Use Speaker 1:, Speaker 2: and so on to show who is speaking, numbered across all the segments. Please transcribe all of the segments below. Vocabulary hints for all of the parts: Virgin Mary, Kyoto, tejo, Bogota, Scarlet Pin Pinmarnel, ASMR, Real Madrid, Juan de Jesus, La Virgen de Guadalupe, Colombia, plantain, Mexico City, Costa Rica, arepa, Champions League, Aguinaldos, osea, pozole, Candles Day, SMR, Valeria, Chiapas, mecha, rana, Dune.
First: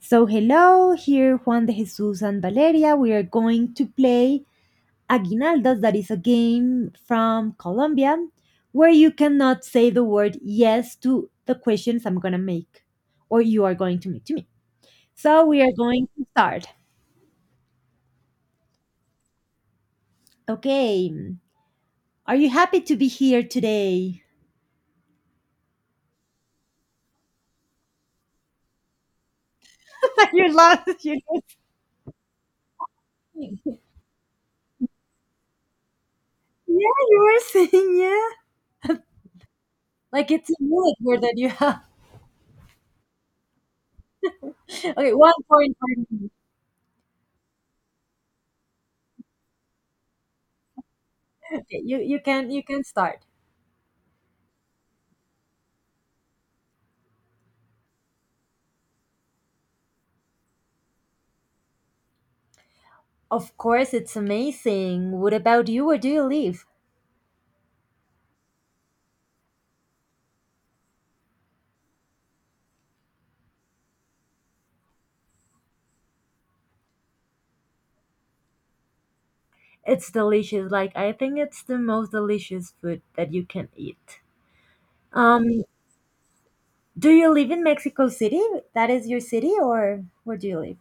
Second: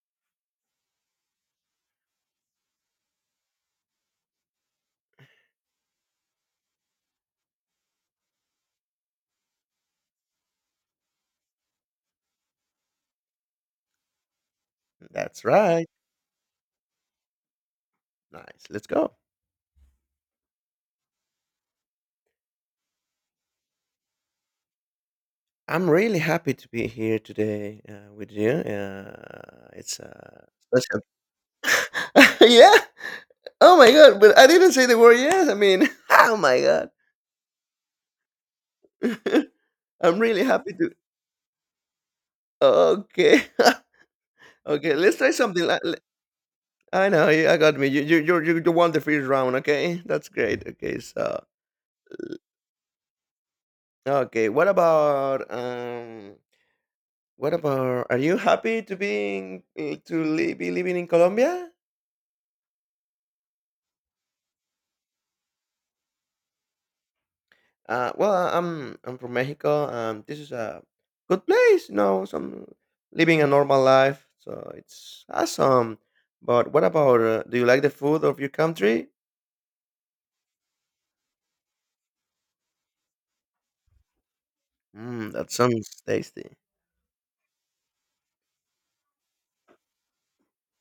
Speaker 1: So, hello, here Juan de Jesus and Valeria. We are going to play Aguinaldos, that is a game from Colombia where you cannot say the word yes to the questions I'm going to make or you are going to make to me.
Speaker 2: That's
Speaker 1: So, we are
Speaker 2: right.
Speaker 1: going to start.
Speaker 2: Nice. Let's go.
Speaker 1: Okay. Are you happy to be here today?
Speaker 2: I'm really happy to be here today with you. Uh, it's
Speaker 1: You
Speaker 2: uh,
Speaker 1: are
Speaker 2: special.
Speaker 1: lost. You
Speaker 2: yeah.
Speaker 1: Yeah,
Speaker 2: Oh my god! But I didn't say the word yes. I mean, oh my god!
Speaker 1: you were saying yeah.
Speaker 2: I'm
Speaker 1: Like,
Speaker 2: really
Speaker 1: it's a
Speaker 2: happy to.
Speaker 1: bullet word that you have.
Speaker 2: Okay. okay.
Speaker 1: Okay,
Speaker 2: Let's try
Speaker 1: one
Speaker 2: something.
Speaker 1: point
Speaker 2: Like,
Speaker 1: for me.
Speaker 2: I know. I got me. You won the first round. Okay. That's great. Okay. So
Speaker 1: Okay, you can start.
Speaker 2: okay. What about? What about? Are you happy to being be living in Colombia?
Speaker 1: Of course, it's amazing. What about you? Where do you live?
Speaker 2: Well, I'm from Mexico, and this is a good place. You know, some living a normal life, so it's awesome. But what about? Do you like the food of your country?
Speaker 1: It's delicious. Like, I think it's the most delicious food that you can eat.
Speaker 2: Mm, that
Speaker 1: Um,
Speaker 2: sounds tasty.
Speaker 1: do you live in Mexico City? That is your city, or where do you live?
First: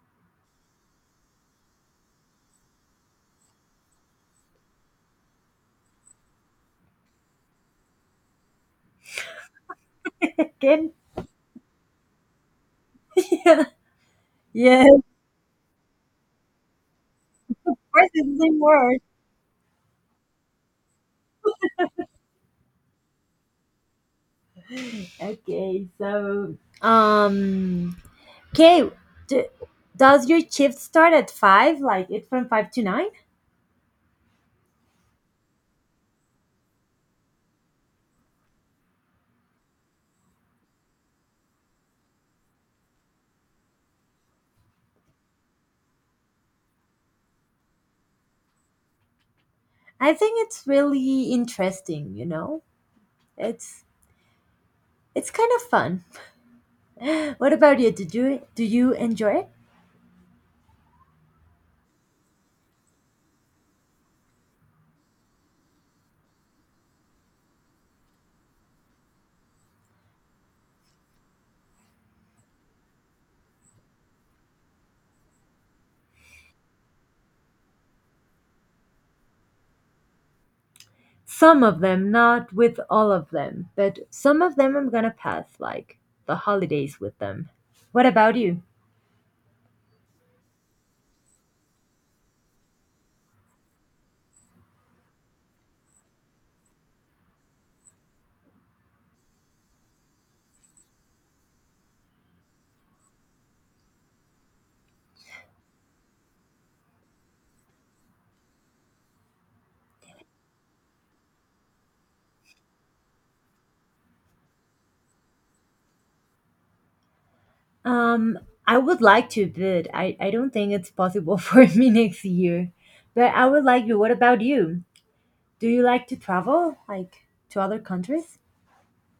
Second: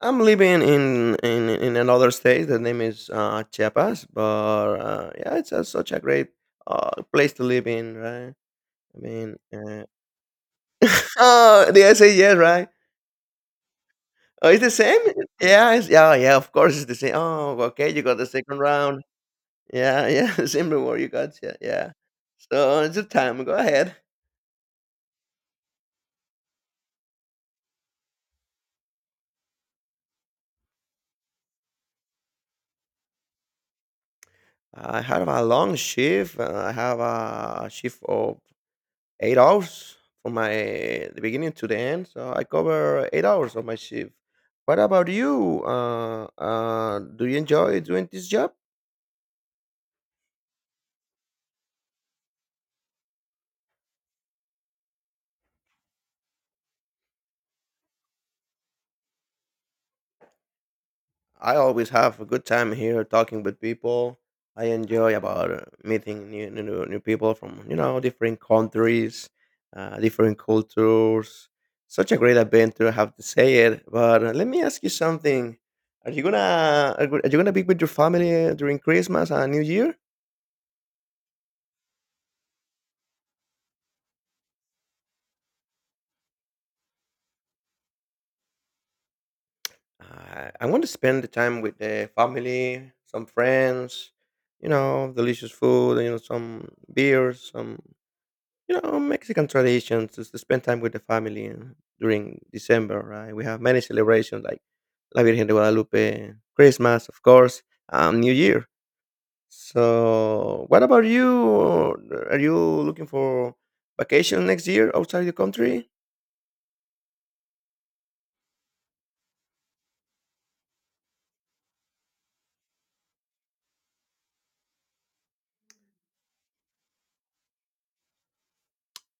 Speaker 2: I'm living in in another state. The name is Chiapas, but yeah, it's a, such a great place to live in, right? I mean,
Speaker 1: Again?
Speaker 2: oh, did I say yes, right? Oh, it's the
Speaker 1: Yeah,
Speaker 2: same.
Speaker 1: of
Speaker 2: Yeah. Of course, it's the same. Oh, okay, you
Speaker 1: course,
Speaker 2: got the
Speaker 1: it's the same
Speaker 2: second
Speaker 1: word.
Speaker 2: round. Yeah, yeah, similar warrior gods. Yeah, yeah. So it's a time. Go ahead.
Speaker 1: Okay, so, um, okay, do, does your shift start at five? Like, it's from five to nine?
Speaker 2: I have a long shift. I have a shift of 8 hours from my the beginning to the end. So I cover 8 hours of my shift. What about you? Do you enjoy doing this job?
Speaker 1: I think it's really interesting, you know? It's, it's kind of fun. What about you? Did you Do you enjoy it?
Speaker 2: I always have a good time here talking with people. I enjoy about meeting new people from you know different countries, different cultures. Such a great adventure, I have to say it. But let me ask you something: Are you gonna be with your family during Christmas and New Year?
Speaker 1: Some of them, not with all of them, but some of them I'm gonna pass like the holidays with them. What about you?
Speaker 2: I want to spend the time with the family, some friends, you know, delicious food, you know, some beers, some You know, Mexican traditions is to spend time with the family and during December, right? We have many celebrations like La Virgen de Guadalupe, Christmas, of course, New Year. So, what about you? Are you looking for vacation next year outside the country?
Speaker 1: Um, I would like to, but I don't think it's possible for me next year. But I would like to. What about you? Do you like to travel, like to other countries?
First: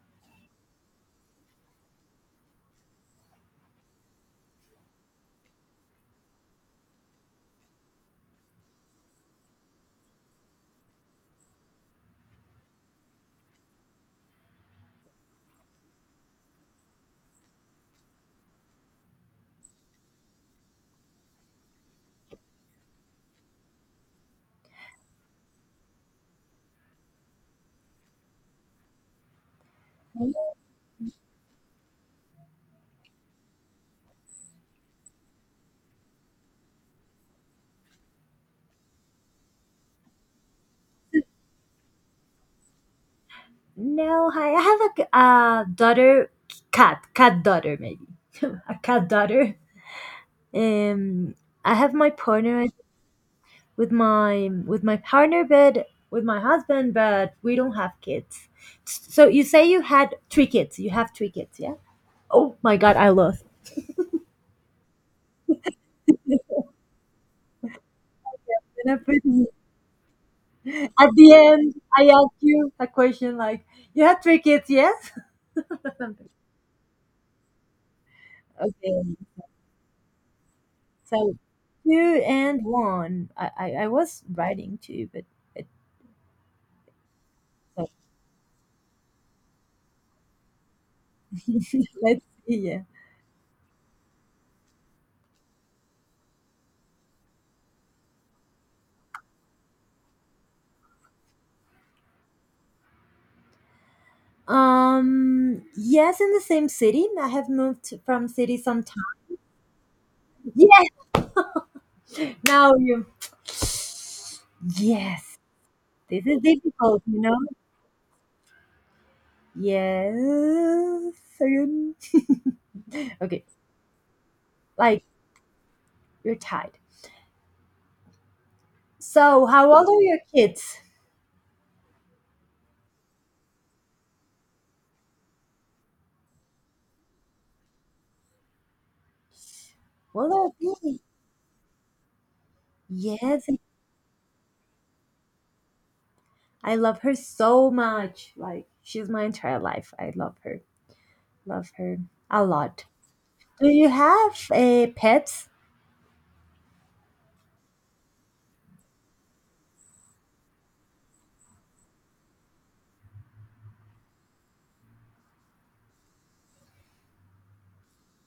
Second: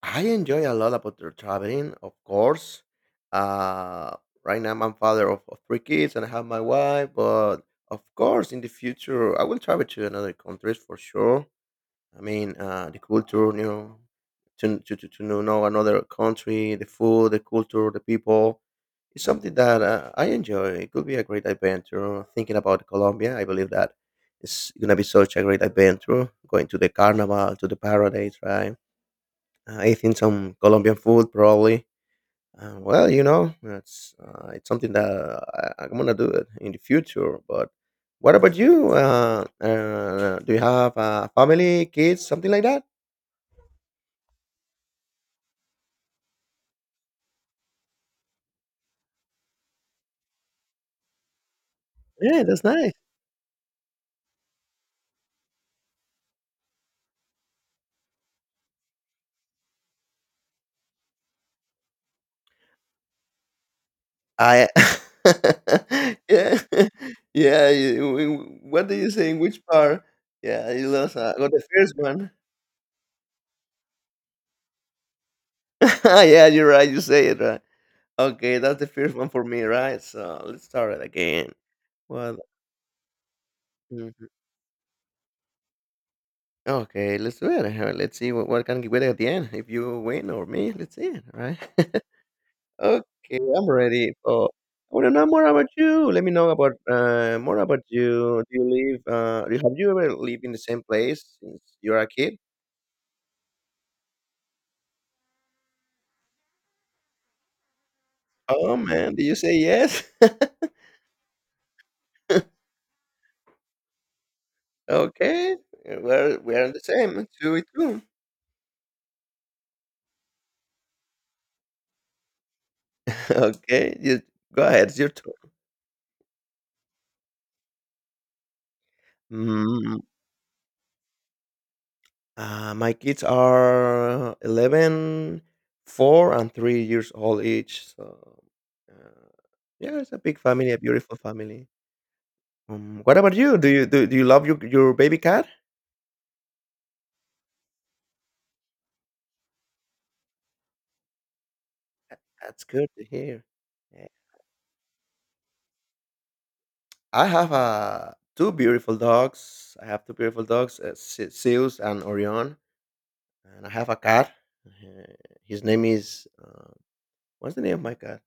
Speaker 2: I enjoy a lot about the traveling, of course. Uh, right now, I'm father of three kids and I have my wife, but of course, in the future, I will travel to another countries for sure. I mean, the culture, you know, to know another country, the food, the culture, the people. It's something that I enjoy. It could be a great adventure. Thinking about Colombia, I believe that it's going to be such a great adventure. Going to the carnival, to the paradise, right? Eating some Colombian food, probably. Well, you know, it's something that I'm going to do it in the future. But what about you? Do you have a family, kids, something like that?
Speaker 1: No, I have a daughter, cat daughter maybe, a cat daughter. Um, I have my
Speaker 2: Yeah, that's
Speaker 1: partner
Speaker 2: nice.
Speaker 1: with my partner, but with my husband. But we don't have kids. So you say you have three kids. Yeah. Oh my god, I lost.
Speaker 2: I Yeah. Yeah, y w what
Speaker 1: And
Speaker 2: do you think? Which part? Yeah, you
Speaker 1: at
Speaker 2: lost,
Speaker 1: the
Speaker 2: got the
Speaker 1: end,
Speaker 2: first
Speaker 1: I
Speaker 2: one.
Speaker 1: asked you a question, like, you had three kids. Yes.
Speaker 2: Yeah, you're right, you say it right. Okay, that's the
Speaker 1: Okay,
Speaker 2: first one for me, right? So, let's start it
Speaker 1: so
Speaker 2: again.
Speaker 1: two
Speaker 2: Well
Speaker 1: and one. I was
Speaker 2: mhm.
Speaker 1: writing two, but it,
Speaker 2: Okay, let's do it.
Speaker 1: so
Speaker 2: Let's see what can we get at the end, if you win or me, let's see, it, right?
Speaker 1: let's see. Yeah.
Speaker 2: Okay, I'm ready. So I want to know more about you. Let me know about more about you. Do you live? Have you ever lived in the same place since you were a kid?
Speaker 1: Yes, in the same city. I have moved from city
Speaker 2: Oh
Speaker 1: sometime.
Speaker 2: man, did you say yes?
Speaker 1: Yes. Now you. Yes.
Speaker 2: okay,
Speaker 1: This is
Speaker 2: we're the
Speaker 1: difficult, you
Speaker 2: same.
Speaker 1: know?
Speaker 2: Two with two.
Speaker 1: Yes. Ayun. Okay,
Speaker 2: okay, you go ahead. It's
Speaker 1: like
Speaker 2: your turn.
Speaker 1: you're tied. So, how old are
Speaker 2: Mm,
Speaker 1: your kids?
Speaker 2: my kids are 11, 4, and 3 years old each. So, uh, yeah, it's a
Speaker 1: Well,
Speaker 2: big
Speaker 1: are
Speaker 2: family, a
Speaker 1: they?
Speaker 2: beautiful family. What about
Speaker 1: Yes,
Speaker 2: you? Do you love your baby cat?
Speaker 1: I love her so much. Like, she's my entire life. I love her. Love her a
Speaker 2: That's
Speaker 1: lot.
Speaker 2: good to hear.
Speaker 1: Do you
Speaker 2: Yeah.
Speaker 1: have pets?
Speaker 2: I have two beautiful dogs. I have two beautiful dogs, Zeus and Orion, and I have a cat. Uh, His name is what's the name of my cat?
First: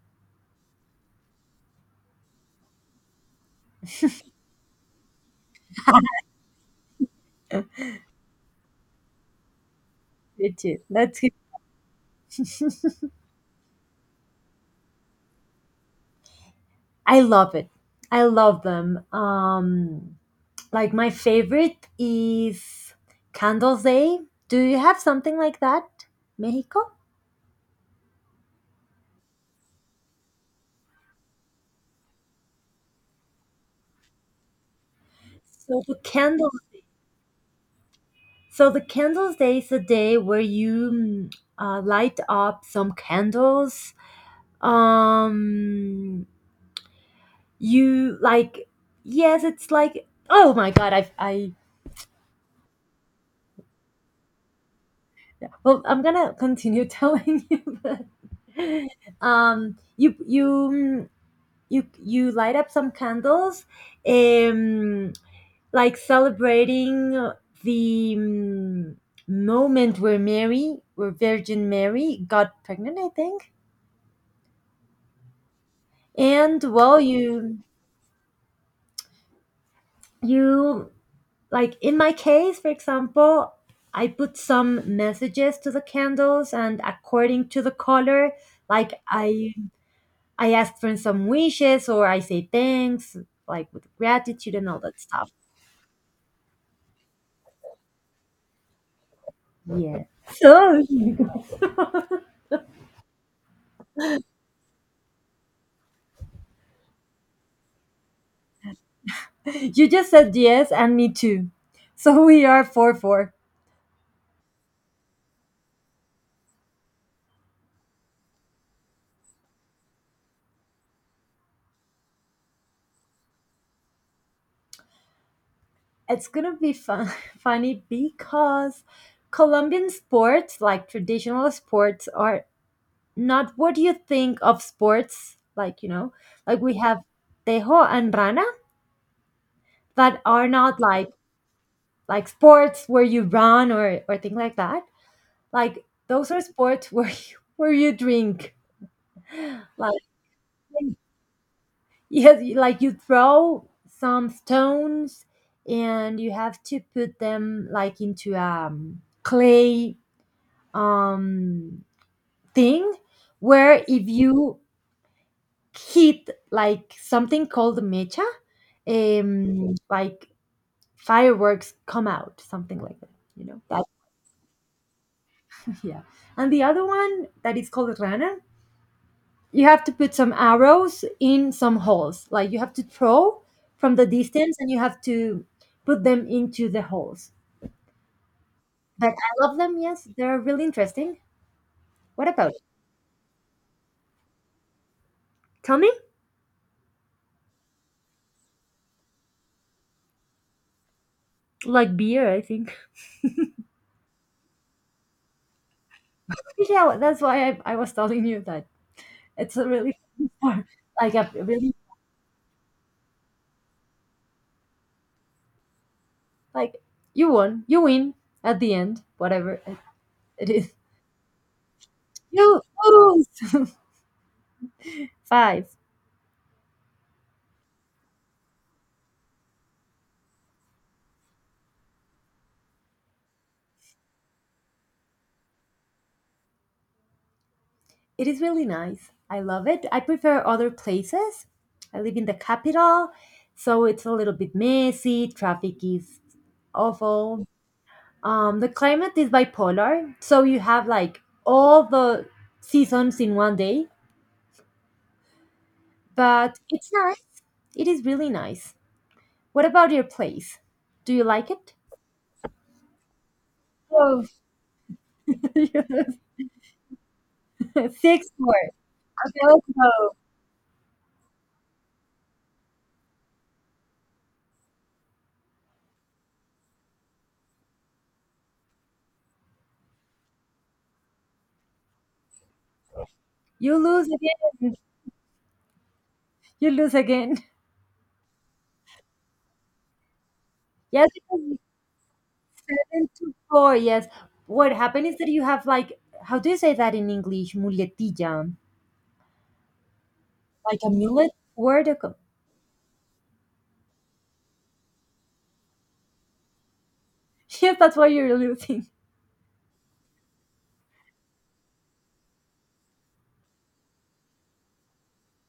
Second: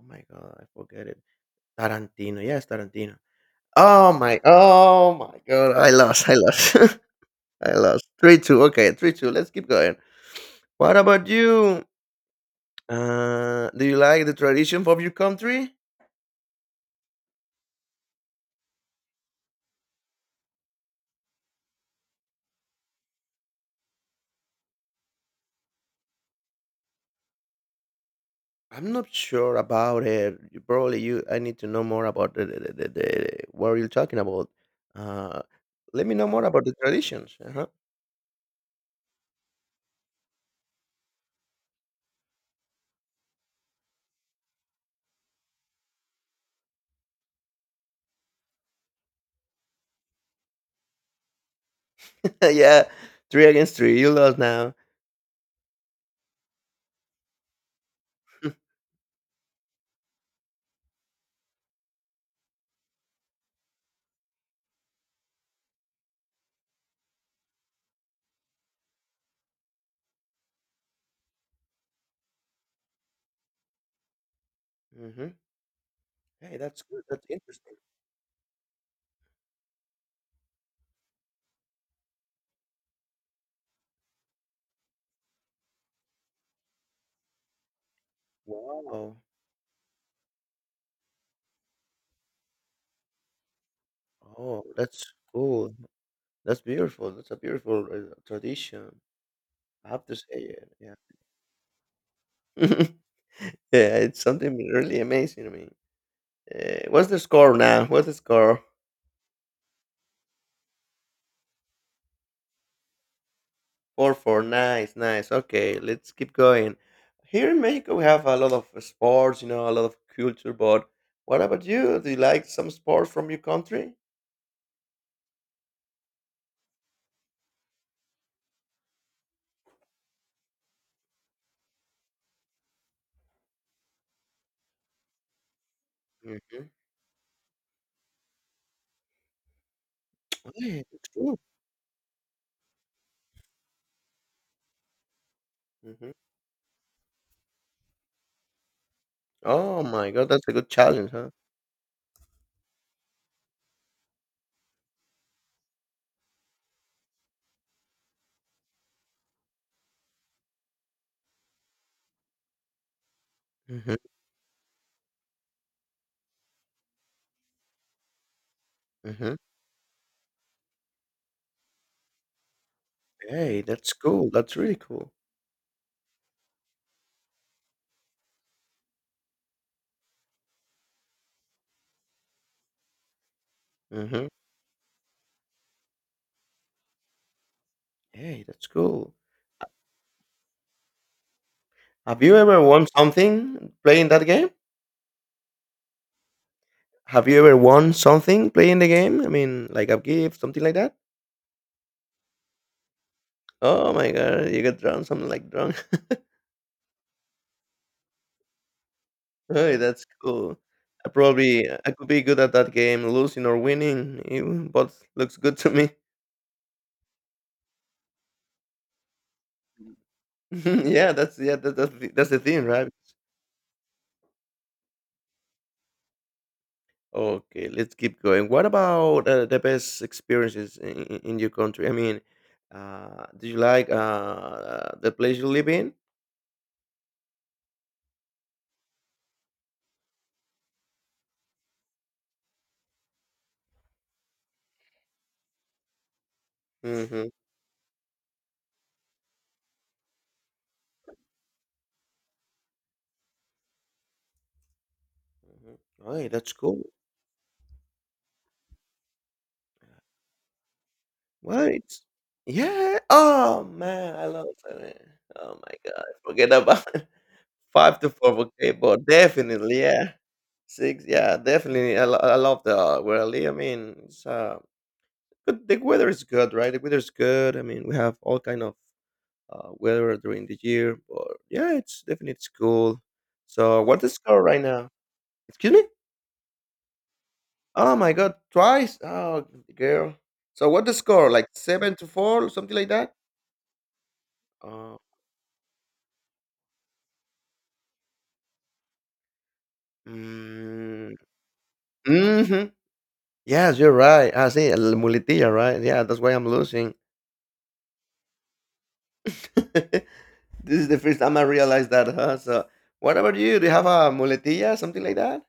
Speaker 2: Oh my god, I forget it. Tarantino. Yes, Tarantino. Oh my god, I lost, I lost. 3-2. Okay, 3-2. Let's keep going.
Speaker 1: Me too.
Speaker 2: What
Speaker 1: That's
Speaker 2: about
Speaker 1: good.
Speaker 2: you? Do you like the tradition of your country?
Speaker 1: I love it. I love them. Like my favorite is Candles Day. Do you have something like that, Mexico?
Speaker 2: I'm not sure about it. You- Probably you. I need to know more about the what you're talking about. Uh,
Speaker 1: So the
Speaker 2: let me know more
Speaker 1: candle,
Speaker 2: about the traditions. Uh-huh.
Speaker 1: so the Candles Day is a day where you light up some candles. Um, you like, yes, it's like, oh my God,
Speaker 2: yeah, three against three. You lost now.
Speaker 1: well, I'm gonna continue telling you, but um, you, you, mm, you light up some candles. Um, like celebrating the moment where Virgin Mary got pregnant, I think.
Speaker 2: Hmm Hey,
Speaker 1: And
Speaker 2: that's
Speaker 1: well,
Speaker 2: good. That's
Speaker 1: you
Speaker 2: interesting.
Speaker 1: you like in my case, for example, I put some messages to the candles, and according to the color, like
Speaker 2: Wow.
Speaker 1: I ask for some wishes or I say thanks, like with gratitude
Speaker 2: Oh,
Speaker 1: and all that
Speaker 2: that's
Speaker 1: stuff.
Speaker 2: cool. That's beautiful. That's a beautiful tradition. I
Speaker 1: Yeah.
Speaker 2: have to say it.
Speaker 1: So
Speaker 2: Yeah. yeah, it's something really amazing to me. What's the score now? What's the score?
Speaker 1: you just said yes, and me too. So we are four four.
Speaker 2: 4-4. Nice, nice. Okay, let's keep going. Here in Mexico, we have a lot of sports, you know, a lot of culture, but what about you? Do you like some sports from your country?
Speaker 1: It's gonna be fun, funny because Colombian sports, like traditional sports, are not what you think of sports. Like, you know, like
Speaker 2: Mm-hmm.
Speaker 1: we have tejo and rana that are
Speaker 2: Oh,
Speaker 1: not
Speaker 2: yeah, that's
Speaker 1: like
Speaker 2: cool.
Speaker 1: sports where you run or thing like that. Like,
Speaker 2: hmm
Speaker 1: those are sports where where you drink.
Speaker 2: Oh
Speaker 1: Like,
Speaker 2: my God, that's a good challenge, huh?
Speaker 1: yes, like you throw some stones and you have to put them, like, into clay um thing where
Speaker 2: Mm-hmm.
Speaker 1: if you hit, like, something called mecha,
Speaker 2: Mm-hmm.
Speaker 1: like fireworks come out, something like that. You know
Speaker 2: Hey,
Speaker 1: that,
Speaker 2: that's cool. That's really cool.
Speaker 1: yeah. And the other one that is called rana, you have to put some arrows in some holes. Like, you have to throw from the
Speaker 2: Mm-hmm.
Speaker 1: distance, and you have to put them into the holes.
Speaker 2: Hey, that's
Speaker 1: But
Speaker 2: cool.
Speaker 1: I love them. Yes, they're really interesting.
Speaker 2: Have
Speaker 1: What
Speaker 2: you
Speaker 1: about?
Speaker 2: ever won something playing that game?
Speaker 1: Tell me.
Speaker 2: Have you ever won something playing the game? I mean, like a gift, something like that?
Speaker 1: Like beer, I think.
Speaker 2: Oh my God, you got drunk, something like drunk.
Speaker 1: Yeah, that's why I was telling you that it's a
Speaker 2: Hey,
Speaker 1: really
Speaker 2: that's
Speaker 1: fun
Speaker 2: cool.
Speaker 1: part.
Speaker 2: I
Speaker 1: Like a
Speaker 2: probably
Speaker 1: really,
Speaker 2: I could be good at that game, losing or winning, it, but looks good to me.
Speaker 1: like, you win at the end, whatever it is.
Speaker 2: yeah, that's that's the
Speaker 1: You
Speaker 2: thing, right?
Speaker 1: lose five.
Speaker 2: Okay, let's keep going. What about the best experiences in your country? I mean, do you like the place you live in?
Speaker 1: It is really nice. I love it. I prefer other places. I live in the capital, so it's a little bit messy. Traffic is
Speaker 2: Mm-hmm.
Speaker 1: awful. The climate is bipolar, so you have like all the seasons in one day,
Speaker 2: Right, that's
Speaker 1: but it's
Speaker 2: cool.
Speaker 1: nice. It is really nice. What about your place? Do you like it?
Speaker 2: Right. Yeah. Oh man, I
Speaker 1: Grove.
Speaker 2: love it. Oh my god, forget about five to
Speaker 1: Six
Speaker 2: four.
Speaker 1: more.
Speaker 2: Okay, but
Speaker 1: Bell
Speaker 2: definitely, yeah.
Speaker 1: Grove.
Speaker 2: Six, yeah, definitely. I love the where I live. I mean, good. The weather is good, right? The weather is good. I mean, we have all kind of weather during the year, but yeah, it's definitely it's cool.
Speaker 1: You
Speaker 2: So, what's
Speaker 1: lose
Speaker 2: the score right
Speaker 1: again.
Speaker 2: now? Excuse me?
Speaker 1: You lose again.
Speaker 2: Oh my God, twice? Oh, girl. So, what the
Speaker 1: Yes, it
Speaker 2: score? Like
Speaker 1: was
Speaker 2: seven to four, or something like
Speaker 1: seven
Speaker 2: that?
Speaker 1: to four. Yes. What
Speaker 2: Oh,
Speaker 1: happened is that you have, like, how do you say that in English? Muletilla. Like a
Speaker 2: mm,
Speaker 1: mullet word.
Speaker 2: hmm. Yes, you're right. I see, muletilla, right? Yeah, that's why I'm losing.
Speaker 1: Yes, that's why you're losing.
Speaker 2: This is the first time I realized that, huh? So, what about you? Do you have a muletilla, something like that?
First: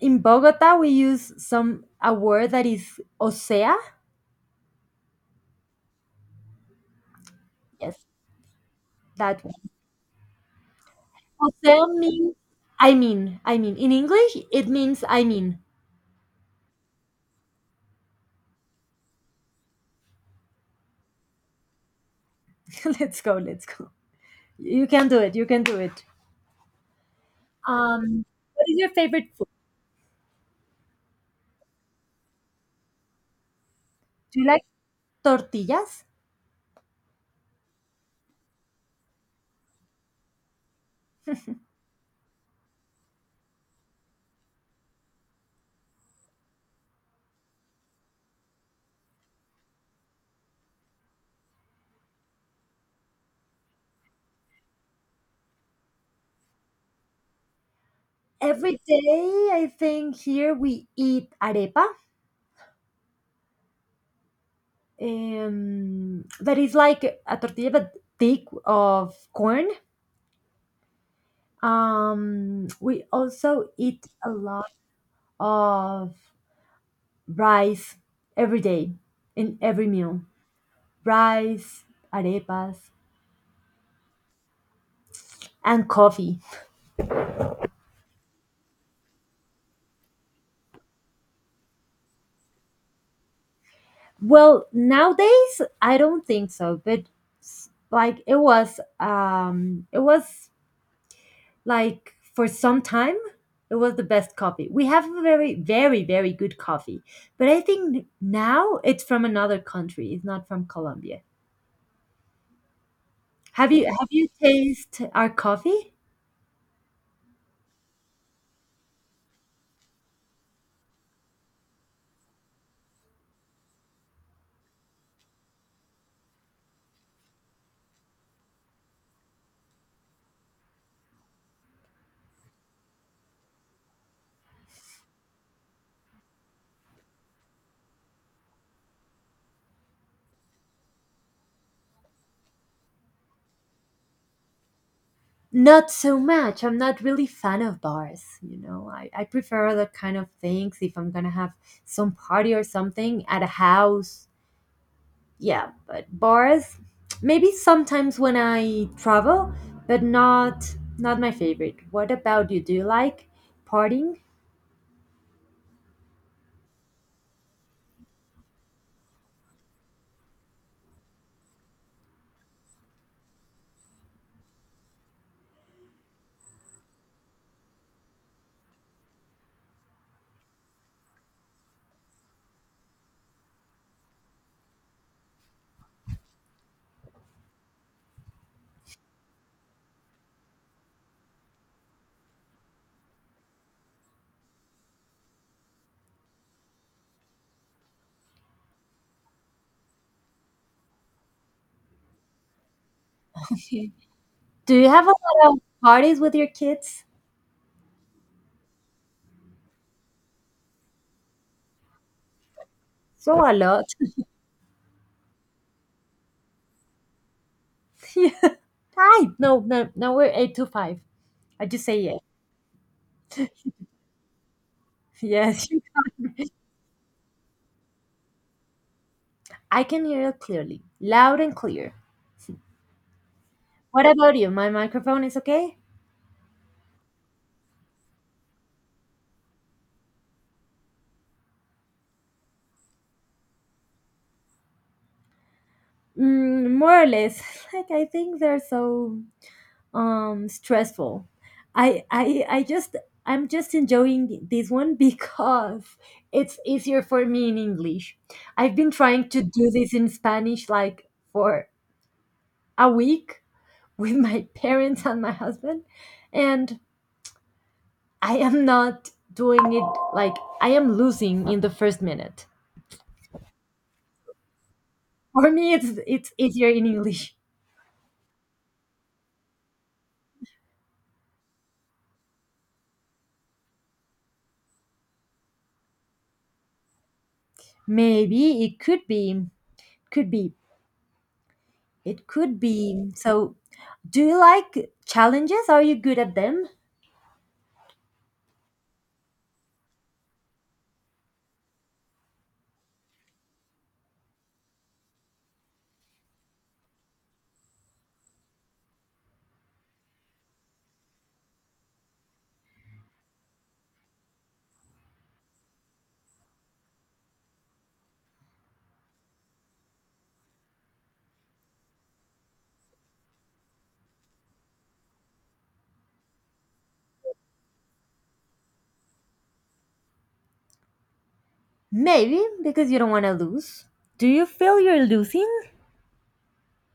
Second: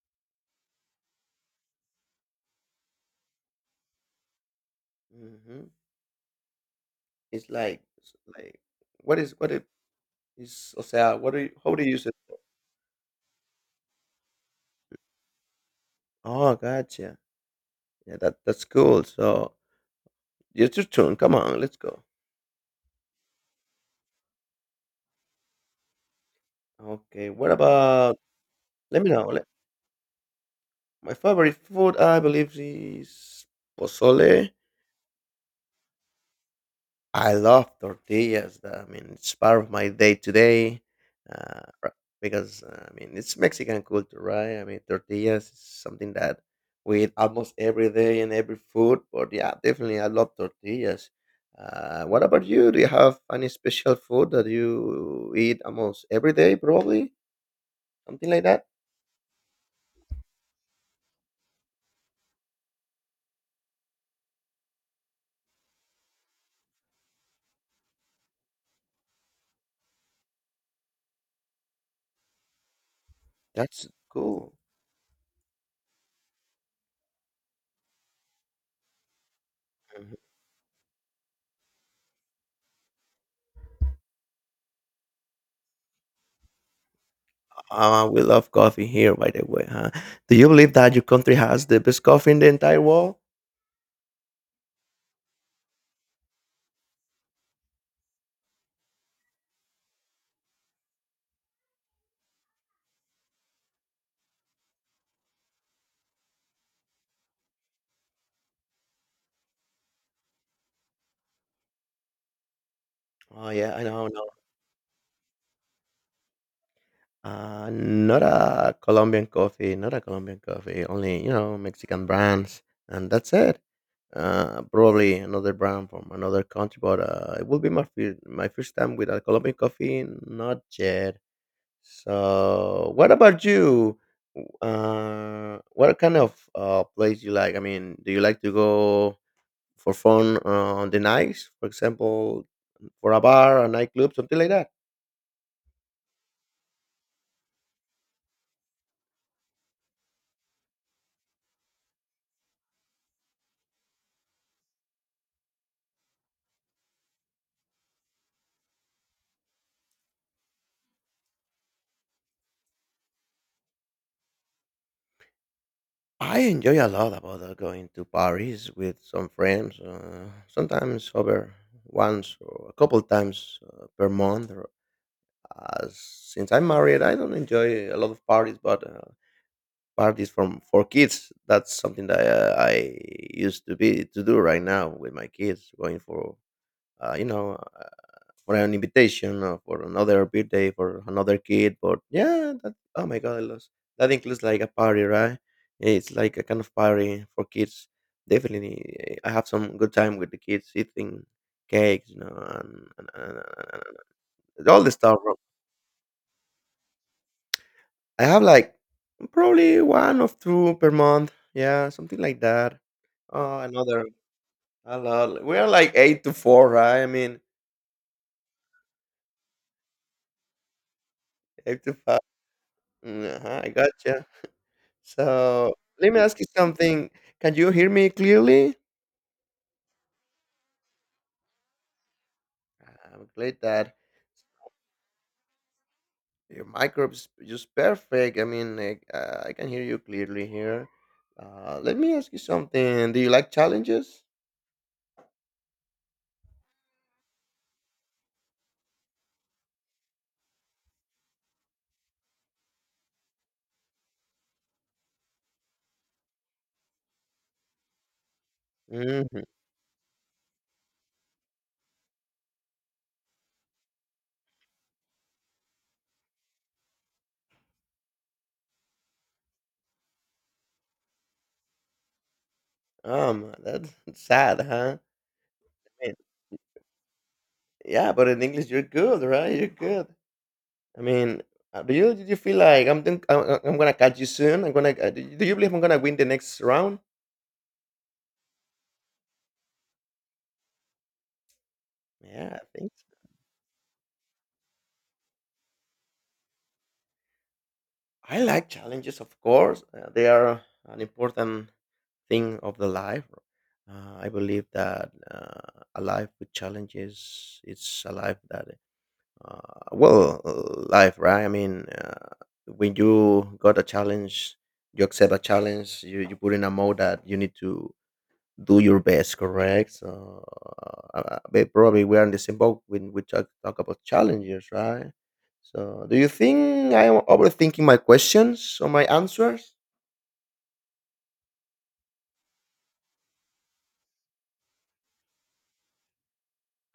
Speaker 1: In Bogota, we use some a word that is osea.
Speaker 2: Hmm
Speaker 1: Yes,
Speaker 2: it's like, what is
Speaker 1: that
Speaker 2: what
Speaker 1: one.
Speaker 2: it is? O sea, how do you
Speaker 1: Osea
Speaker 2: use it?
Speaker 1: means I mean. I mean. In English, it means I mean.
Speaker 2: Oh, gotcha. Yeah, that that's cool. So, it's your turn. Come on, let's go.
Speaker 1: Let's go. Let's go. You can do it. You can do it.
Speaker 2: Okay, what about?
Speaker 1: Um, what is your
Speaker 2: Let me
Speaker 1: favorite
Speaker 2: know. Let,
Speaker 1: food?
Speaker 2: my favorite food, I believe, is
Speaker 1: Do you
Speaker 2: pozole.
Speaker 1: like tortillas?
Speaker 2: I love tortillas. I mean, it's part of my day to day uh, r- because I mean it's Mexican culture, right? I mean, tortillas is something that we eat almost every day in every food. But yeah, definitely, I love tortillas. What about you? Do you have any special food that you eat almost every day? Probably something like that.
Speaker 1: Every day, I think here we eat arepa. That is like a tortilla but thick of corn. We also
Speaker 2: That's
Speaker 1: eat a
Speaker 2: cool.
Speaker 1: lot of rice every day in every
Speaker 2: Mhm.
Speaker 1: meal. Rice, arepas, and coffee.
Speaker 2: We love coffee here, by the way. Huh? Do you believe that your country has the best coffee in the entire world?
Speaker 1: Well, nowadays I don't think so, but like it was, it was, like, for some time it was the best coffee. We have a very, very, very good coffee, but I think now it's from another country, it's not from Colombia.
Speaker 2: Oh
Speaker 1: have
Speaker 2: yeah, I
Speaker 1: you have
Speaker 2: know.
Speaker 1: you tasted our coffee?
Speaker 2: Not a Colombian coffee, not a Colombian coffee. Only you know Mexican brands, and that's it. Probably another brand from another country, but it will be my my first time with a Colombian coffee. Not yet. So, what about you? What kind of place you like? I mean, do you like to go for fun on the nights, for example, for a bar, a nightclub, something like that?
Speaker 1: Not so much. I'm not really fan of bars. You know, I prefer other kind of things. If I'm gonna have some party or something at a house, yeah, but bars, maybe sometimes when I travel, but not my favorite. What about you? Do you like partying?
Speaker 2: I enjoy a lot about going to Paris with some friends. Sometimes over once or a couple times per month. Or, since I'm married, I don't enjoy a lot of parties, but parties from for kids. That's something that I used to be to do right now with my kids, going for you know for an invitation or for another birthday for another kid. But yeah, that oh my god, I lost. That includes like a party, right? It's like a kind of party for kids. Definitely, I have some good time with the kids eating cakes, you know, and, and, and, and and
Speaker 1: Do
Speaker 2: all
Speaker 1: you
Speaker 2: the
Speaker 1: have a
Speaker 2: stuff. Bro.
Speaker 1: lot of parties with your kids?
Speaker 2: I have like probably one or two per month. Yeah, something like that.
Speaker 1: So a
Speaker 2: Oh,
Speaker 1: lot.
Speaker 2: another a lot. We are like eight to four, right? I mean,
Speaker 1: Yeah. Hi. No, no, no, we're 8-5. I
Speaker 2: eight
Speaker 1: just
Speaker 2: to
Speaker 1: say yes.
Speaker 2: five. Uh-huh, I gotcha.
Speaker 1: Yes.
Speaker 2: So let me ask you something. Can you hear me clearly?
Speaker 1: I can hear you clearly, loud and clear.
Speaker 2: I'm glad that
Speaker 1: What about you? My microphone is okay?
Speaker 2: your microphone is just perfect. I mean, I can hear you clearly here. Let me ask you something. Do you like challenges?
Speaker 1: More or less. Like, I think they're so stressful. I I I just I'm just enjoying this one because it's easier for me in English. I've been trying to
Speaker 2: Hmm.
Speaker 1: do this in Spanish like for a week with my parents and my husband, and I am not doing it. Like, I am losing in the first minute.
Speaker 2: That's sad, huh?
Speaker 1: For me, it's
Speaker 2: Man,
Speaker 1: it's easier in English.
Speaker 2: yeah, but in English you're good, right? You're good. I mean, do you did you feel like I'm gonna catch you soon? I'm gonna. Do you believe I'm gonna win the next round?
Speaker 1: Maybe it could be, could be. It
Speaker 2: Yeah,
Speaker 1: could
Speaker 2: I think.
Speaker 1: be. So, do you like challenges? Are you good at them?
Speaker 2: I like challenges, of course. They are an important thing of the life. I believe that a life with challenges it's a life that, uh, well, life, right? I mean, when you got a challenge, you accept a challenge. You put in a mode that you need to do your best, correct? So probably we are in the same boat when we talk about challenges, right? So do you think I am overthinking my questions or my answers?
Speaker 1: Maybe because you don't want to lose. Do you feel you're losing?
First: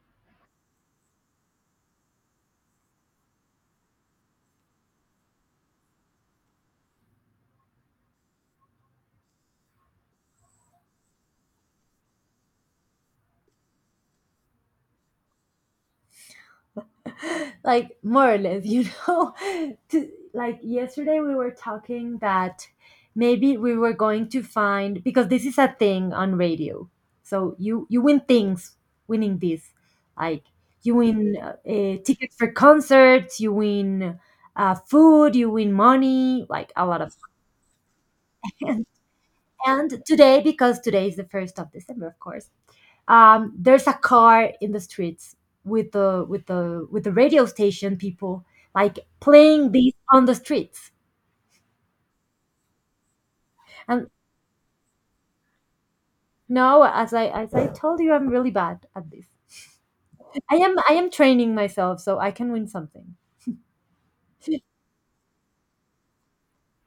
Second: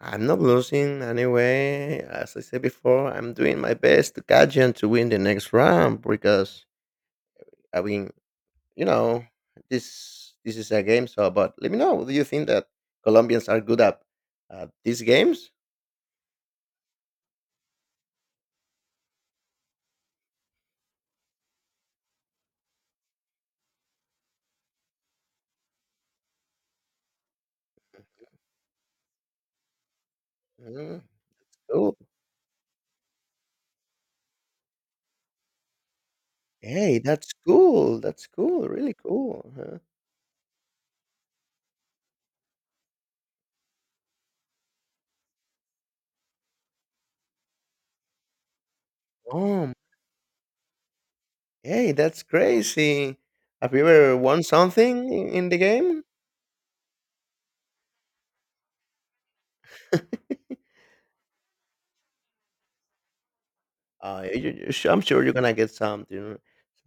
Speaker 2: I'm not losing anyway. As I said before, I'm doing my best to catch and to win the next round because I mean, you know this is a game. So but let me know, do you think that Colombians are good at these games?
Speaker 1: Like, more or less, you know. Like, yesterday we were talking that maybe we were going to find, because this is a thing on radio. So you win things winning this. Like, you
Speaker 2: Mm.
Speaker 1: win
Speaker 2: Cool.
Speaker 1: tickets for concerts, you win food, you win money, like a
Speaker 2: Hey,
Speaker 1: lot of.
Speaker 2: that's cool. That's cool. Really cool. Huh?
Speaker 1: And today, because today is the first of December, of course, there's a car in the streets with the radio station people, like, playing
Speaker 2: Um,
Speaker 1: this on the streets.
Speaker 2: Hey, that's crazy. Have you
Speaker 1: And
Speaker 2: ever won something in the game?
Speaker 1: no, as I told you, I'm really bad at this. I am training myself so I can win something.
Speaker 2: I'm sure you're gonna get something.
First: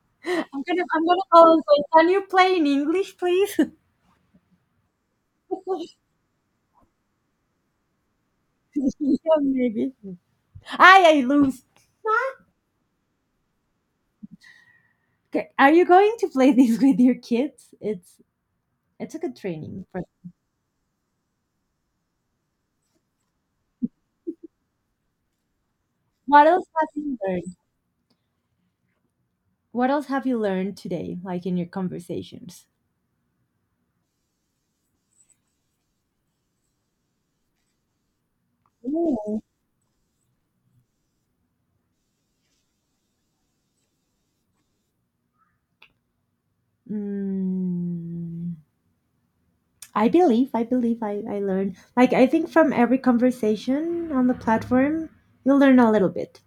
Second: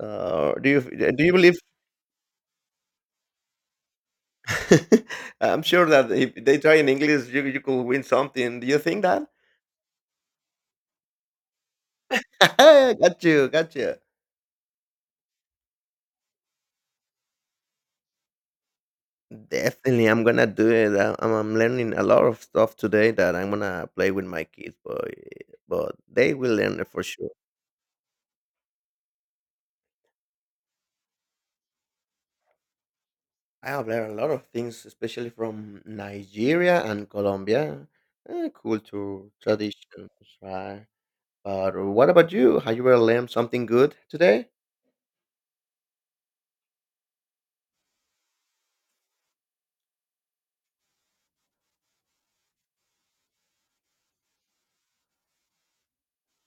Speaker 2: So,
Speaker 1: I'm gonna I'm gonna
Speaker 2: do you
Speaker 1: call
Speaker 2: believe?
Speaker 1: and say, can you play in English, please?
Speaker 2: I'm sure that if they try in English, you could win something. Do you think
Speaker 1: Yeah,
Speaker 2: that?
Speaker 1: maybe. I lose.
Speaker 2: Got you, got you.
Speaker 1: Okay, are you going to play this with your kids? It's a good training for.
Speaker 2: Definitely, I'm gonna do it. I- I'm learning a lot of stuff today that I'm gonna play with my kids, but they
Speaker 1: What
Speaker 2: will
Speaker 1: else
Speaker 2: learn
Speaker 1: have
Speaker 2: it for
Speaker 1: you
Speaker 2: sure.
Speaker 1: learned? What else have you learned today, like in your conversations?
Speaker 2: I have learned a lot of things, especially from Nigeria and Colombia. Eh, culture,
Speaker 1: Ooh.
Speaker 2: traditions, right? But what about you? Have you ever learned something good today?
Speaker 1: Mm, I believe, I believe I learned. Like, I think from every conversation on the platform, you'll learn a little bit.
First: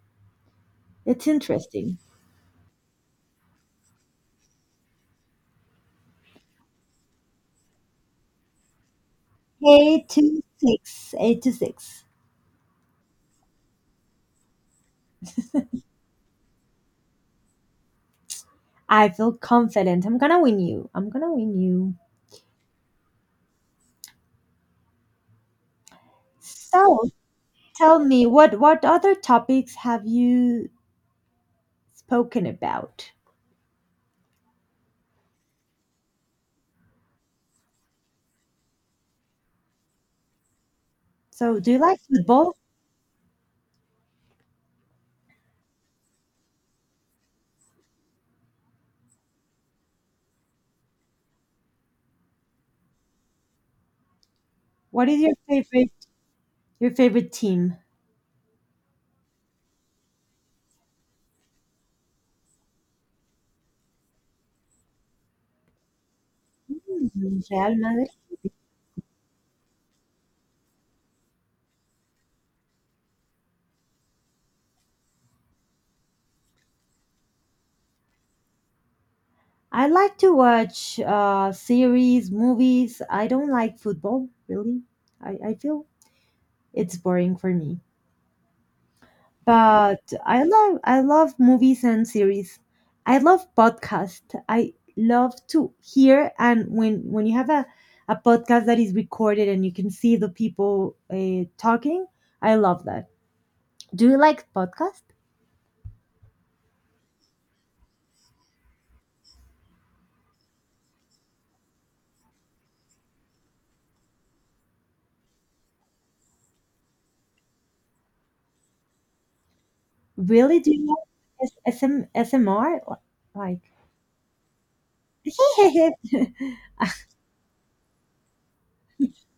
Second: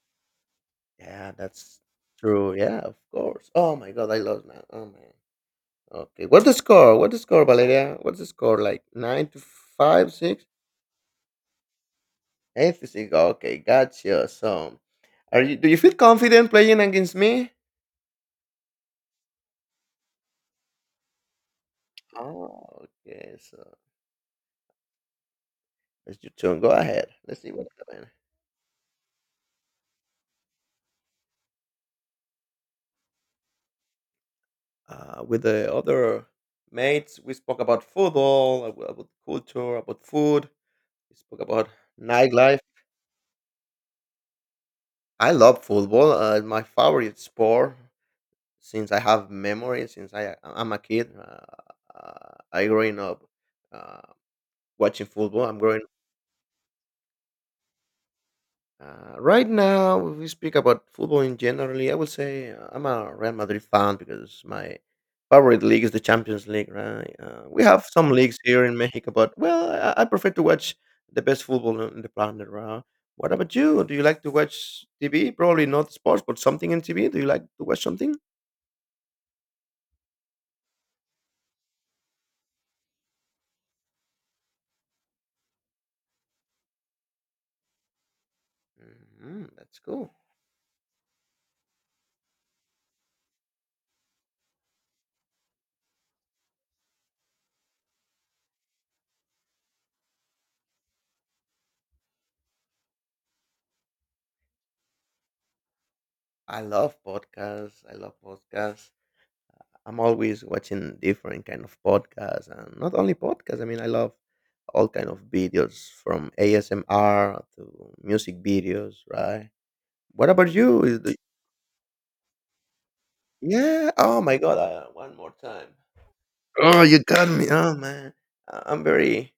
Speaker 1: It's
Speaker 2: Yeah, that's
Speaker 1: interesting.
Speaker 2: true. Yeah, of course. Oh my God, I lost now. Oh man. Okay, what's the score? What's the score, Valeria? What's the score? Like nine to
Speaker 1: Eight
Speaker 2: five,
Speaker 1: to
Speaker 2: six,
Speaker 1: six, 8-6.
Speaker 2: 8-6. Okay, gotcha. So, are you? Do you feel confident playing against me?
Speaker 1: I feel confident. I'm gonna win you. I'm gonna win you.
Speaker 2: Oh, okay. So, it's your turn. Go
Speaker 1: So,
Speaker 2: ahead. Let's see what
Speaker 1: tell
Speaker 2: happens.
Speaker 1: me, what other topics have you spoken about?
Speaker 2: With the other mates, we spoke about football, about culture, about food. We spoke
Speaker 1: So,
Speaker 2: about
Speaker 1: do you like football?
Speaker 2: nightlife. I love football. My favorite sport since I have memory, since I'm a kid. I growing up uh, watching
Speaker 1: What is your
Speaker 2: football. I'm growing.
Speaker 1: favorite Your favorite team?
Speaker 2: Right now, if we speak about football in generally, I will say I'm a Real Madrid fan because my favorite league is the Champions League, right?
Speaker 1: Hmm,
Speaker 2: We
Speaker 1: Real
Speaker 2: have
Speaker 1: Madrid.
Speaker 2: some leagues here in Mexico, but well, I prefer to watch the best football on the planet, right? What about you? Do you like to watch TV? Probably not sports, but something in TV. Do you like to watch something?
Speaker 1: I like to watch series, movies. I don't like football, really. I feel it's boring for me.
Speaker 2: Hmm, that's
Speaker 1: But
Speaker 2: cool.
Speaker 1: I love movies and series. I love podcast. I love to hear, and when you have a podcast that is recorded and you can see the people talking, I love that. Do you like podcast?
Speaker 2: I love podcasts. I love podcasts. I'm always watching different kind of podcasts and not only podcasts. I mean, I love all kind of videos from ASMR to music videos, right? What about
Speaker 1: Really? Do
Speaker 2: you?
Speaker 1: you
Speaker 2: Is
Speaker 1: like
Speaker 2: the
Speaker 1: SMR? Like,
Speaker 2: yeah? Oh my god! One more time. Oh, you got me. Oh man. I'm very.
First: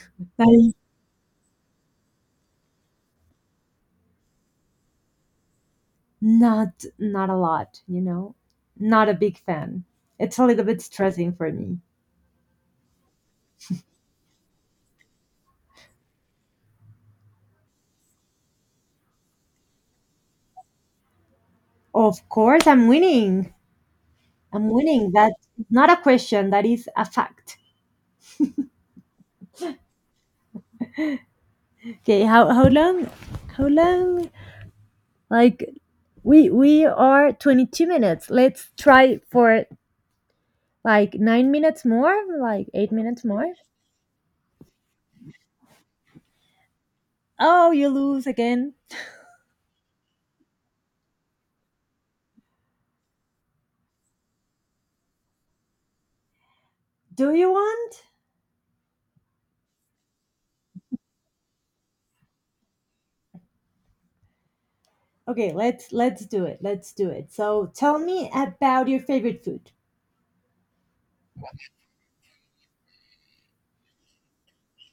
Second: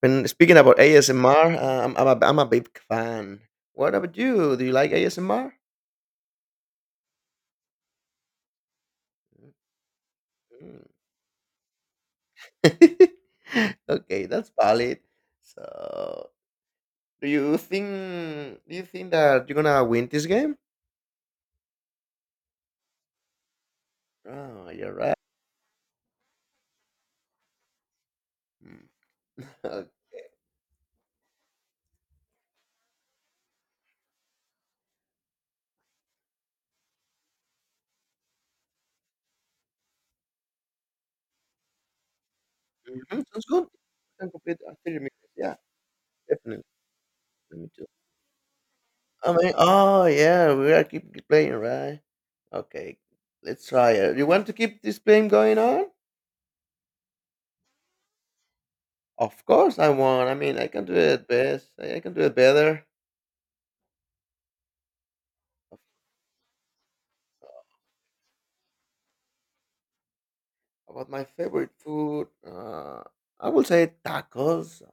Speaker 2: When
Speaker 1: but
Speaker 2: speaking about ASMR, I'm a big fan. What about you? Do you like ASMR?
Speaker 1: not not a lot, you know. Not a big fan. It's a little bit
Speaker 2: Mm.
Speaker 1: stressing for me.
Speaker 2: Okay, that's valid. So Do you think do you think that you're gonna win this game?
Speaker 1: Of course, I'm winning. I'm
Speaker 2: Oh, you're
Speaker 1: winning.
Speaker 2: right.
Speaker 1: That's not a question. That is a fact.
Speaker 2: Mm.
Speaker 1: Okay, how long? How long? Like, we are 22 minutes. Let's try for like 9 minutes more, like 8
Speaker 2: Mhm,
Speaker 1: minutes
Speaker 2: sounds
Speaker 1: more.
Speaker 2: good. We can complete the 30 minutes. Yeah, definitely. Let me
Speaker 1: Oh,
Speaker 2: too.
Speaker 1: you lose again.
Speaker 2: I mean, oh yeah, we are keep playing, right? Okay, let's try it. You want to keep this game going on?
Speaker 1: Do you want?
Speaker 2: Of course, I want. I mean, I can do it best. I can do it better.
Speaker 1: Okay, let's do it. Let's do it. So tell me about your favorite food
Speaker 2: About my favorite food, I will say tacos.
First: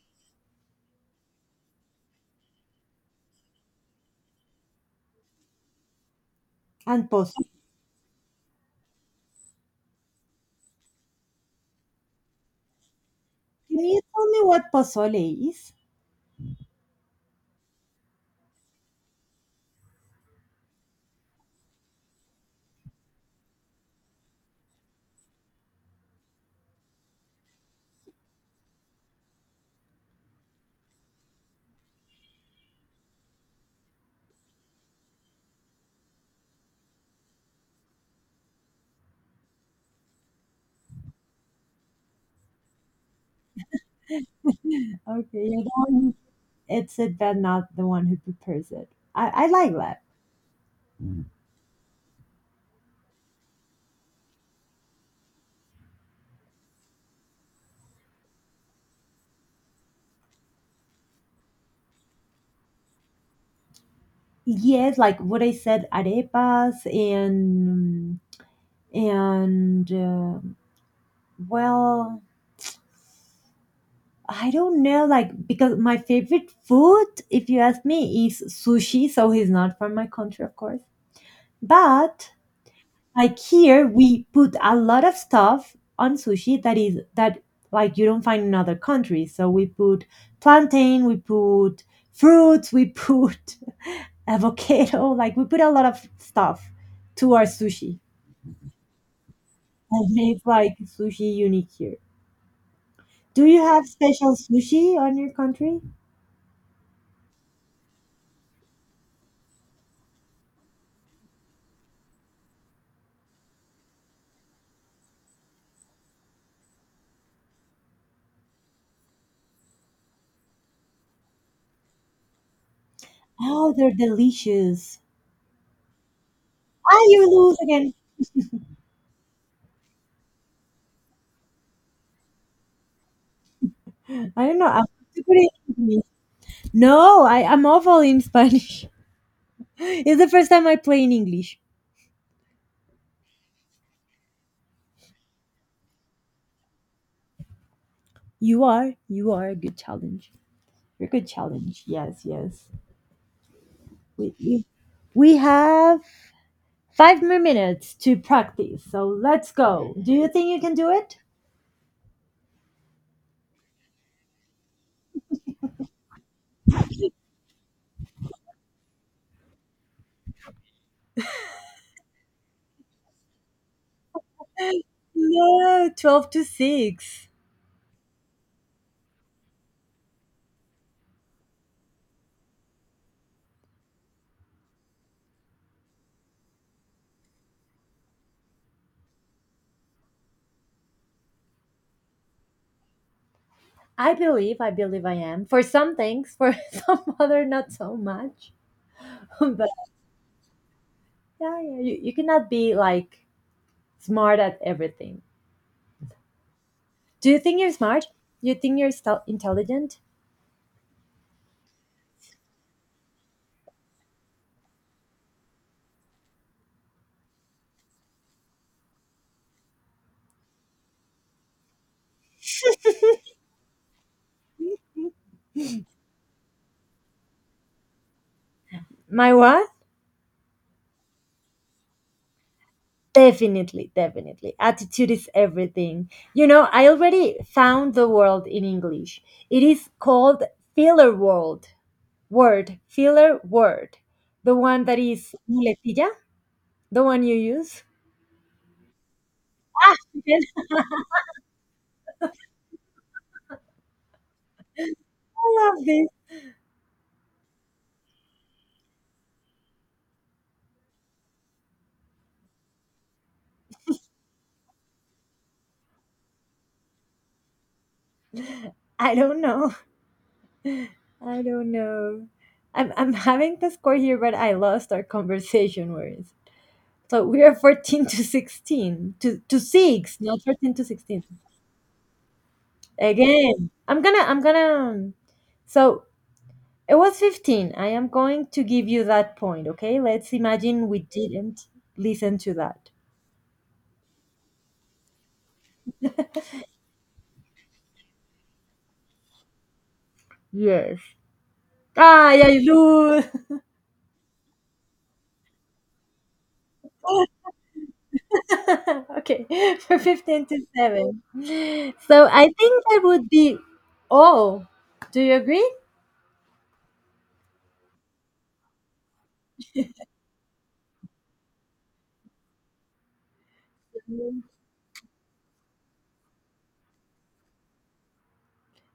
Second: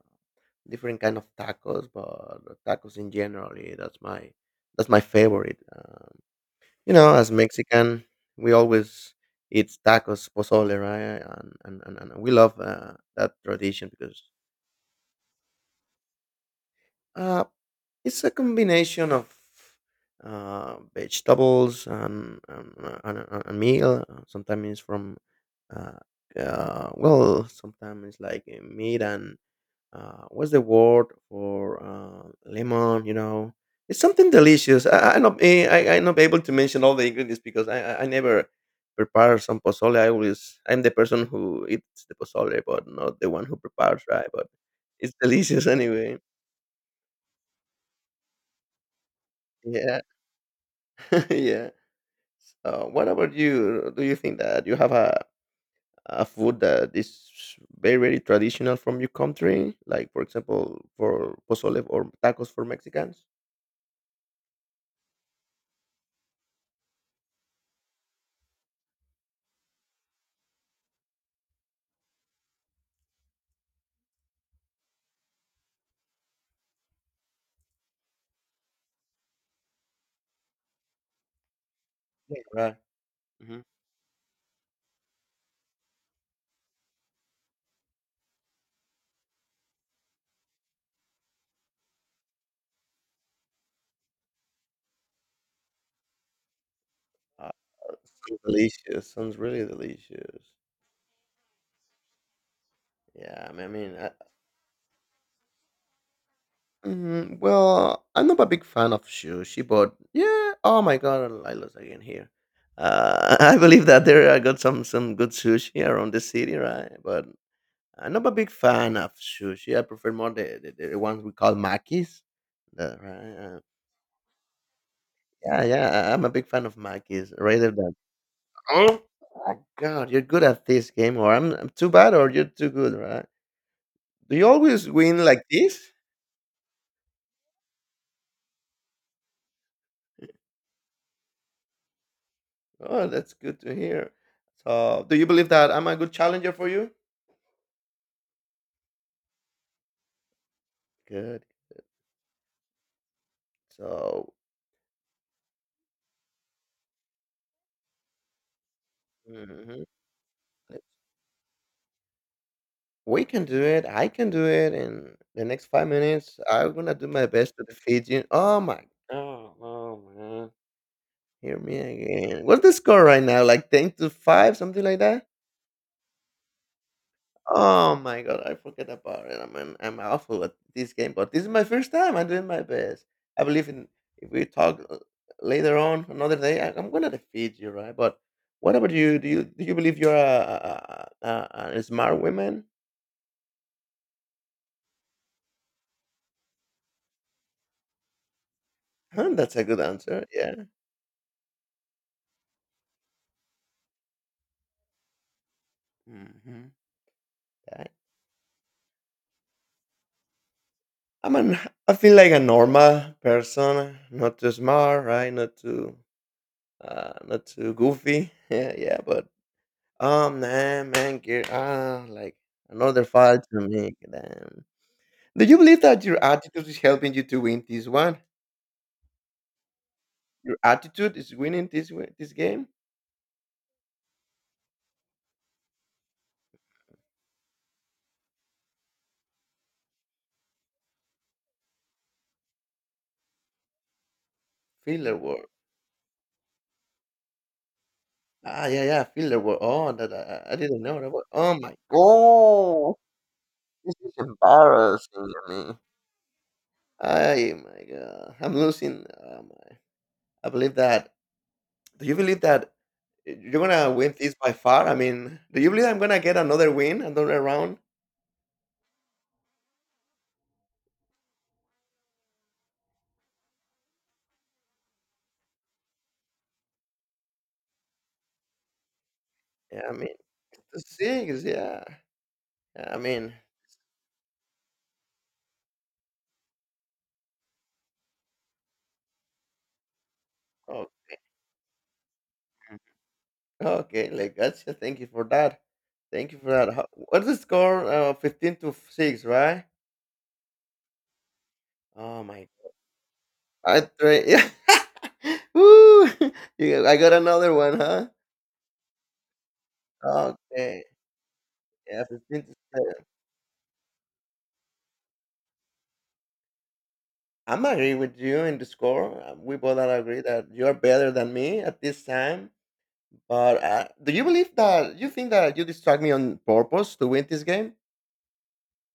Speaker 2: Different kind of tacos, but tacos in generally that's my favorite. You
Speaker 1: and
Speaker 2: know, as
Speaker 1: pozole.
Speaker 2: Mexican, we always eat tacos, pozole, right? And we love that
Speaker 1: Can
Speaker 2: tradition
Speaker 1: you
Speaker 2: because
Speaker 1: tell me what pozole is?
Speaker 2: uh, it's a combination of vegetables and meal. Sometimes it's from uh, sometimes it's like meat and what's the word for lemon? You know, it's something delicious. I'm not able to mention all the ingredients because I never prepare some pozole. I always I'm the person who eats the pozole, but not the one who prepares, right? But it's
Speaker 1: Okay, you're
Speaker 2: delicious
Speaker 1: the one
Speaker 2: anyway.
Speaker 1: it's it but not the one who prepares it. I like
Speaker 2: Yeah,
Speaker 1: that.
Speaker 2: yeah. What about you? Do you think that you have a food that is very very traditional from your country, like for example for pozole or tacos for Mexicans?
Speaker 1: Yes, like what I said, arepas and well, I don't know, like, because my favorite food, if you ask me, is sushi. So he's not from my country, of course. But.
Speaker 2: Yeah, right.
Speaker 1: Like
Speaker 2: Hmm.
Speaker 1: here, we put a lot of stuff on sushi that is that, like, you don't find in other countries. So we put plantain, we put fruits, we put avocado. Like, we put a lot of stuff to our sushi,
Speaker 2: Delicious. Sounds really
Speaker 1: and it's
Speaker 2: delicious.
Speaker 1: like sushi unique here. Do
Speaker 2: Yeah, I
Speaker 1: you
Speaker 2: mean, I
Speaker 1: have
Speaker 2: mean, I,
Speaker 1: special sushi on your country?
Speaker 2: mhm, well, I'm not a big fan of sushi, but yeah. Oh my god, I lost again here. I believe that there I got some good sushi around the city, right? But I'm not a big fan of sushi. I prefer more the ones we call makis. The, right?
Speaker 1: Oh, they're delicious.
Speaker 2: Yeah, yeah. I'm a big fan of
Speaker 1: Ah, you
Speaker 2: makis
Speaker 1: lose
Speaker 2: rather
Speaker 1: again.
Speaker 2: than. Oh my god, you're good at this game, or I'm too bad, or you're too good, right? Do
Speaker 1: I
Speaker 2: you
Speaker 1: don't know. I'm
Speaker 2: always win
Speaker 1: super
Speaker 2: like
Speaker 1: in
Speaker 2: this?
Speaker 1: English. No, I'm awful in Spanish. It's the first time I play in English.
Speaker 2: Oh, that's good to hear. So, do you believe that I'm a good challenger for you?
Speaker 1: You are a good challenge. You're a good
Speaker 2: Good.
Speaker 1: challenge. Yes, yes.
Speaker 2: So,
Speaker 1: We we we have 5 more minutes to practice. So let's
Speaker 2: mhm,
Speaker 1: go. Do you think you can do it?
Speaker 2: we can do it. I can do it in the next 5 minutes. I'm gonna do my best to defeat you. Oh my! Oh, oh man! Hear me again. What's the score right now? Like 10-5, something like that.
Speaker 1: No, 12-6.
Speaker 2: Oh my god, I forget about it. I'm awful at this game, but this is my first time. I'm doing my best. I believe in if we talk later on another day, I'm gonna defeat you, right? But what about you? Do you believe you're a smart woman?
Speaker 1: I believe I am. For some things, for some other, not so much.
Speaker 2: Huh, that's a
Speaker 1: But
Speaker 2: good answer. Yeah.
Speaker 1: yeah, yeah, you cannot be like smart at everything.
Speaker 2: Hmm.
Speaker 1: Do you think you're smart? You think you're intelligent?
Speaker 2: I'm an, I feel like a normal person, not too smart, right? Not too not too goofy. Yeah, yeah, but oh man, man, you're ah, like another fight to make. Damn. Do you believe that your attitude is helping you to win this one?
Speaker 1: My what?
Speaker 2: Your attitude is winning this game.
Speaker 1: Definitely, definitely. Attitude is everything. You know, I already found the word in English. It is called filler word. Filler word. The one that
Speaker 2: Filler
Speaker 1: is
Speaker 2: war.
Speaker 1: muletilla, the one you use.
Speaker 2: Ah, yeah, yeah, filler war. Oh, that
Speaker 1: Yes,
Speaker 2: I didn't know that. Oh my god, this is embarrassing to
Speaker 1: I
Speaker 2: me.
Speaker 1: love this.
Speaker 2: I my god, I'm losing. Oh my. I believe that. Do you believe that you're gonna win this by far? I mean, do you believe I'm gonna get another win, another round?
Speaker 1: I don't know. I don't know. I'm having the score here, but I lost our conversation words. So we are 14 to 16 to
Speaker 2: Yeah, I mean.
Speaker 1: 6, not 14
Speaker 2: The
Speaker 1: to 16.
Speaker 2: Six, yeah. I mean.
Speaker 1: Again, I'm gonna, I'm gonna. um, So it was 15. I am going to give you that point, okay? Let's imagine we
Speaker 2: Okay,
Speaker 1: didn't listen to that.
Speaker 2: okay, like gotcha. Thank you for that. Thank you for that. How, what's the score? 15-6, right?
Speaker 1: Yes.
Speaker 2: Oh
Speaker 1: Ah, yeah,
Speaker 2: my,
Speaker 1: you lose.
Speaker 2: I try. Yeah. Woo! You, I got another one, huh?
Speaker 1: Okay, for 15 to
Speaker 2: Okay,
Speaker 1: 7.
Speaker 2: yeah,
Speaker 1: So
Speaker 2: fifteen
Speaker 1: I
Speaker 2: to
Speaker 1: think that
Speaker 2: seven.
Speaker 1: would be all. Do you agree?
Speaker 2: I'm agree with you in the score. We both are agree that you're better than me at this time. But do you believe that you think that you distract me on purpose to win this game?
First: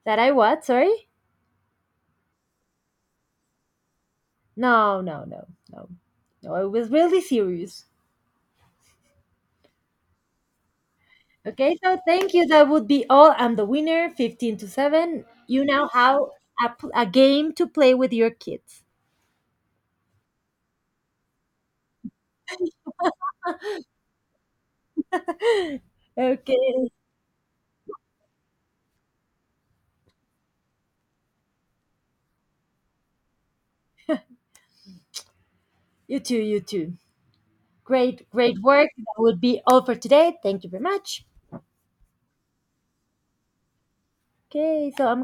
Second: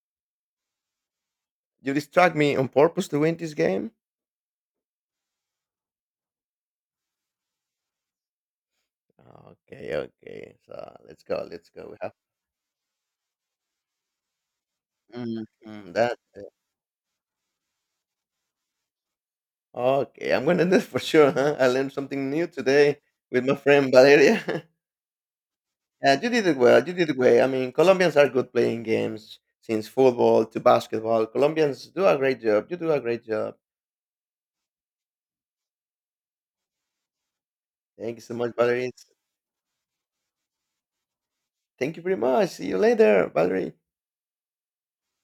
Speaker 1: That I what? Sorry?
Speaker 2: You distract me on purpose to win this game?
Speaker 1: No, no, no, no. No, it was really serious.
Speaker 2: Okay, okay. So let's go, let's
Speaker 1: Okay,
Speaker 2: go. We
Speaker 1: so
Speaker 2: have
Speaker 1: thank you. That would be all. I'm the winner, 15-7. You now
Speaker 2: mhm. That.
Speaker 1: have a game to play with your kids.
Speaker 2: Okay, I'm gonna do it for sure. Huh? I learned something new today with my friend Valeria. Yeah, you did it well.
Speaker 1: Okay.
Speaker 2: You did it well. I mean, Colombians are good playing games, since football to basketball. Colombians do a great job. You do a great job.
Speaker 1: You too, you too.
Speaker 2: Thank you
Speaker 1: Great,
Speaker 2: so much,
Speaker 1: great work.
Speaker 2: Valerie.
Speaker 1: That would be all for today. Thank you very much.
Speaker 2: Thank you very much. See you later, Valerie.
Speaker 1: Okay, so I'm